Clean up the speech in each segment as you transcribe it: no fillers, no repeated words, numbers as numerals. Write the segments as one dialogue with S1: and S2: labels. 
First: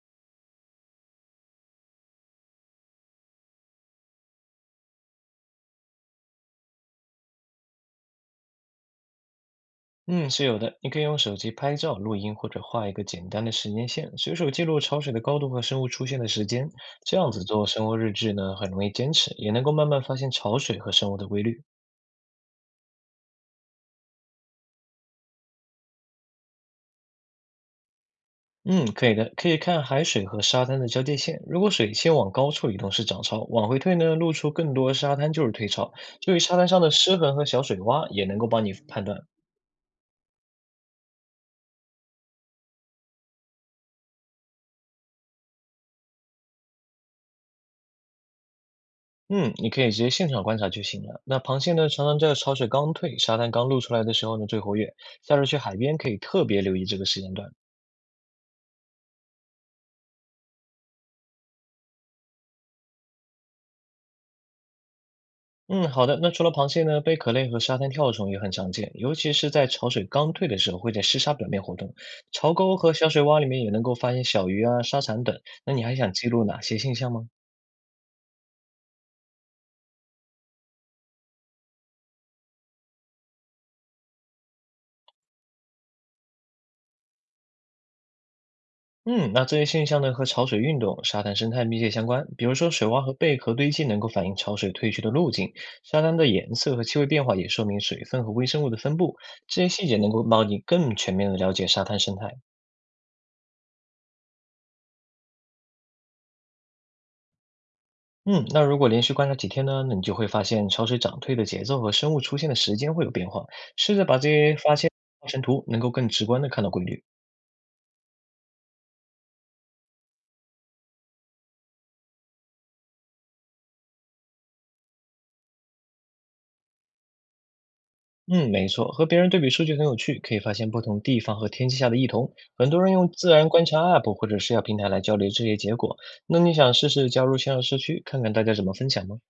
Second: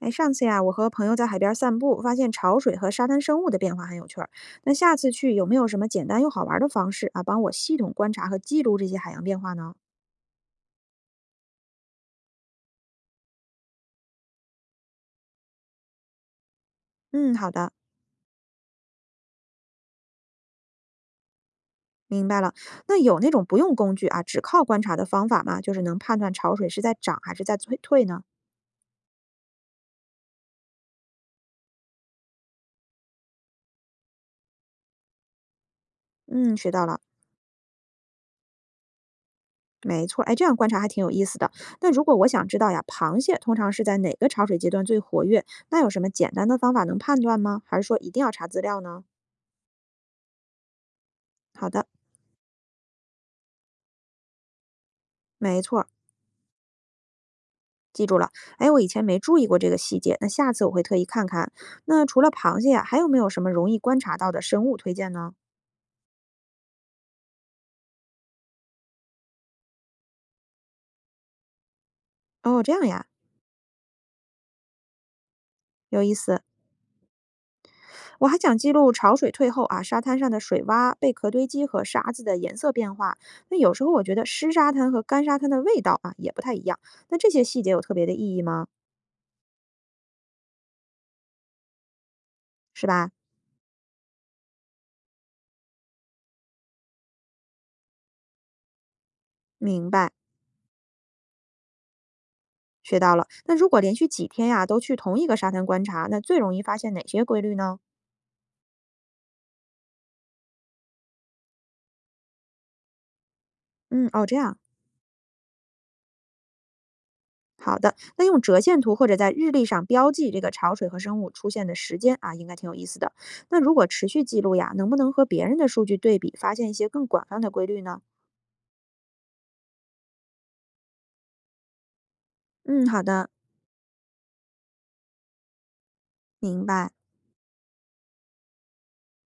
S1: 哎，上次呀，我和朋友在海边散步，发现潮水和沙滩生物的变化很有趣儿。那下次去有没有什么简单又好玩儿的方式啊，帮我系统观察和记录这些海洋变化呢？
S2: 嗯，是有的。你可以用手机拍照、录音或者画一个简单的时间线，随手记录潮水的高度和生物出现的时间。这样
S1: 嗯，
S2: 子
S1: 好
S2: 做
S1: 的，
S2: 生活日志呢，很容易坚持，也能够慢慢发现潮水和生物的规律。
S1: 明白了。那有那种不用工具啊，只靠观察的方法吗？就是能判断潮水是在涨还是在退呢？
S2: 嗯，可以的，可以看海水和沙滩的交界线。如果水先往高处移动是涨潮，往回退呢，露出更多沙滩就是退潮。注意
S1: 嗯，
S2: 沙滩
S1: 学
S2: 上
S1: 到
S2: 的
S1: 了，
S2: 湿痕和小水洼，也能够帮你判断。
S1: 没错。哎，这样观察还挺有意思的。那如果我想知道呀，螃蟹通常是在哪个潮水阶段最活跃，那有什么简单的方法能判断吗？还是说一定要查资料呢？
S2: 嗯，你可以直接现场观察就行了。那螃
S1: 好
S2: 蟹
S1: 的，
S2: 呢，常常在潮水刚退、沙滩刚露出来的时候呢最活跃。下次去
S1: 没
S2: 海
S1: 错。
S2: 边可以特别留意这个时间段。
S1: 记住了，哎，我以前没注意过这个细节，那下次我会特意看看。那除了螃蟹呀，还有没有什么容易观察到的生物推荐呢？
S2: 嗯，好的。那除了螃蟹呢，贝壳类和沙滩跳虫也很常见，尤其是在潮水刚退的时候，会在湿沙表面活动。潮
S1: 哦，这
S2: 沟
S1: 样
S2: 和
S1: 呀，
S2: 小水洼里面也能够发现小鱼啊、沙蚕等。那你还
S1: 有
S2: 想
S1: 意
S2: 记
S1: 思。
S2: 录哪些现象吗？
S1: 我还想记录潮水退后啊，沙滩上的水洼、贝壳堆积和沙子的颜色变化。那有时候我觉得湿沙滩和干沙滩的味道啊也不太一样。那这些细节有特别的意义吗？
S2: 嗯，那这些现象呢和潮水运动、沙滩生态密切相关。比如说，
S1: 是
S2: 水洼
S1: 吧？
S2: 和贝壳堆积能够反映潮水退去的路径，沙滩的颜色和气味变化也说明水分和微生物的分布。这些细
S1: 明
S2: 节
S1: 白，
S2: 能够帮你更全面的了解沙滩生态。
S1: 学到了。那如果连续几天呀、都去同一个沙滩观察，那最容易发现哪些规律呢？
S2: 嗯，那如果连续观察几天呢，那你就会发现潮水涨退的节奏和生物出现的时间会有变化。试着
S1: 嗯，
S2: 把
S1: 哦，
S2: 这
S1: 这
S2: 些
S1: 样。
S2: 发现画成图，能够更直观的看到规律。
S1: 那用折线图或者在日历上标记这个潮水和生物出现的时间啊，应该挺有意思的。那如果持续记录呀，能不能和别人的数据对比，发现一些更广泛的规律呢？
S2: 嗯，没错，和别人对比数据很有趣，可以发现不同地方和天气下的异同。很多
S1: 嗯，
S2: 人
S1: 好
S2: 用
S1: 的，
S2: 自然观察 App 或者社交平台来交流这些结果。那你
S1: 明
S2: 想试
S1: 白。
S2: 试加入线上社区，看看大家怎么分享吗？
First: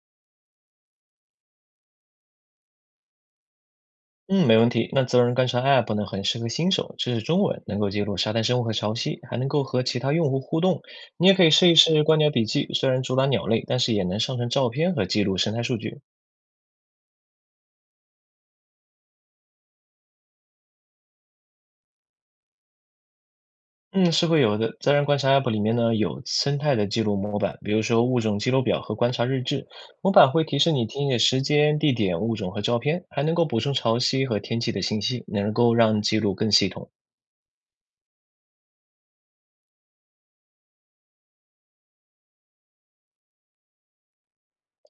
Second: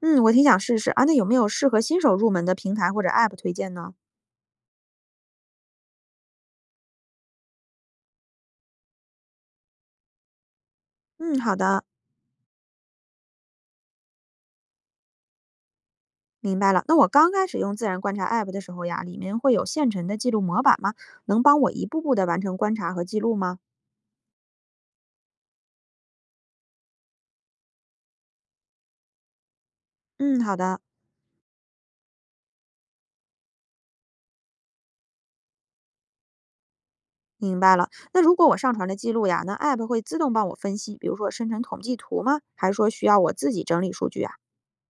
S1: 嗯，我挺想试试啊。那有没有适合新手入门的平台或者 App 推荐呢？
S2: 嗯，没问题。那自然观察 App 呢，很适合新手，这是中文，能够记录沙滩生物和潮汐，还能够和其他用户互动。你也
S1: 嗯，
S2: 可以
S1: 好
S2: 试一
S1: 的，
S2: 试观鸟笔记，虽然主打鸟类，但是也能上传照片和记录生态数据。
S1: 明白了。那我刚开始用自然观察 App 的时候呀，里面会有现成的记录模板吗？能帮我一步步的完成观察和记录吗？
S2: 嗯，是会有的。自然观察 App 里面呢有生态的记录模板，比如说物种记录表和观察日志。模板
S1: 嗯，
S2: 会
S1: 好
S2: 提示
S1: 的。
S2: 你听写时间、地点、物种和照片，还能够补充潮汐和天气的信息，能够让记录更系统。
S1: 明白了。那如果我上传了记录呀，那 App 会自动帮我分析，比如说生成统计图吗？还是说需要我自己整理数据啊？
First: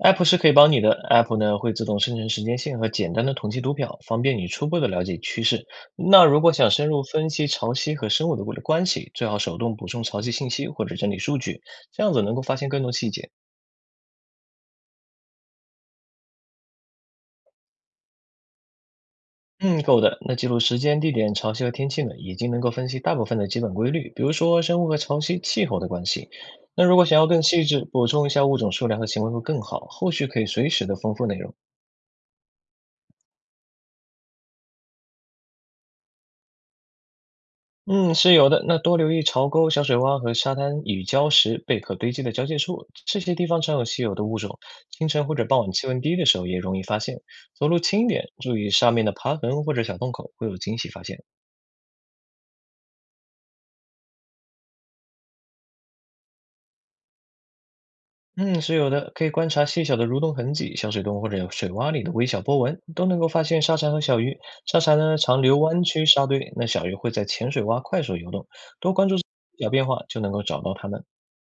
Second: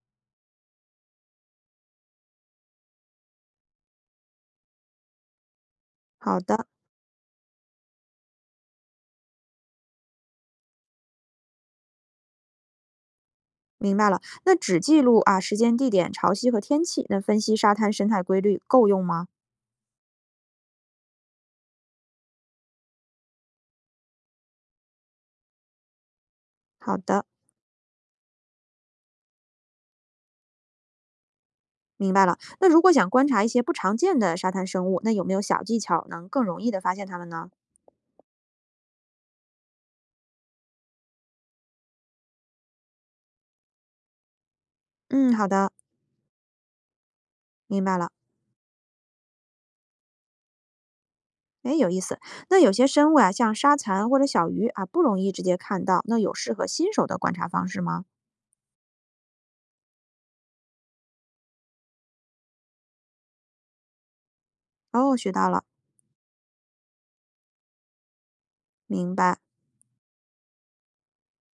S2: App 是可以帮你的，App 呢会自动生成时间线和简单的统计图表，方便你初步的了解趋势。那
S1: 好
S2: 如果
S1: 的，
S2: 想深入分析潮汐和生物的关系，最好手动补充潮汐信息或者整理数据，这样子能够发现更多细节。
S1: 明白了。那只记录啊时间、地点、潮汐和天气，那分析沙滩生态规律够用吗？
S2: 嗯，够的。那记录时间、地点、潮汐和天气呢，已经能够分析大部分的基本规律，比如说生物和潮汐、气候的关系。那如
S1: 好
S2: 果想
S1: 的，
S2: 要更细致，补充一下物种数量和行为会更好，后续可以随时的丰富内容。
S1: 明白了。那如果想观察一些不常见的沙滩生物，那有没有小技巧能更容易的发现它们呢？
S2: 嗯，是有的。那多留意潮沟、小水洼和沙滩与礁石贝壳堆积的交界处，这些地方常有稀有的物种。清晨
S1: 嗯，
S2: 或者
S1: 好
S2: 傍
S1: 的，
S2: 晚气温低的时候也容易发现。走路
S1: 明白
S2: 轻一
S1: 了。
S2: 点，注意上面的爬痕或者小洞口，会有惊喜发现。
S1: 哎，有意思。那有些生物啊，像沙蚕或者小鱼啊，不容易直接看到。那有适合新手的观察方式吗？
S2: 嗯，是有的，可以观察细小的蠕动痕迹，小水洞或者有水洼里的微小波纹，都能够发现沙蚕和小鱼。沙蚕
S1: 哦，
S2: 呢
S1: 学
S2: 常
S1: 到
S2: 留
S1: 了，
S2: 弯曲沙堆，那小鱼会在浅水洼快速游动。多关
S1: 明
S2: 注
S1: 白。
S2: 小变化，就能够找到它们。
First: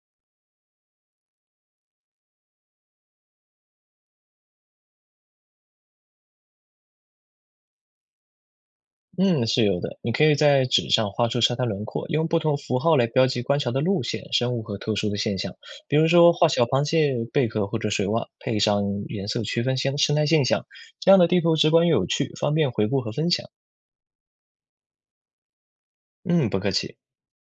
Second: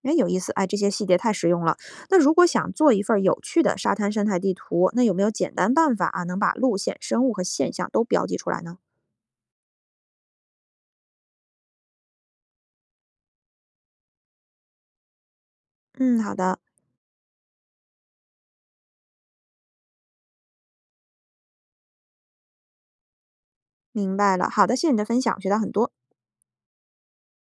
S1: 哎，有意思，哎，这些细节太实用了。那如果想做一份儿有趣的沙滩生态地图，那有没有简单办法啊，能把路线、生物和现象都标记出来呢？
S2: 嗯，是有的，你可以在纸上画出沙滩轮廓，用不同符号来标记观察的路线、生物和特殊的现象，比如
S1: 嗯，
S2: 说
S1: 好
S2: 画
S1: 的，
S2: 小螃蟹、贝壳或者水洼，配上颜色区分现生态现象。这样的地图直观又有趣，方便回顾和分享。
S1: 明白了。好的，谢谢你的分享，我学到很多。
S2: 嗯，不客气。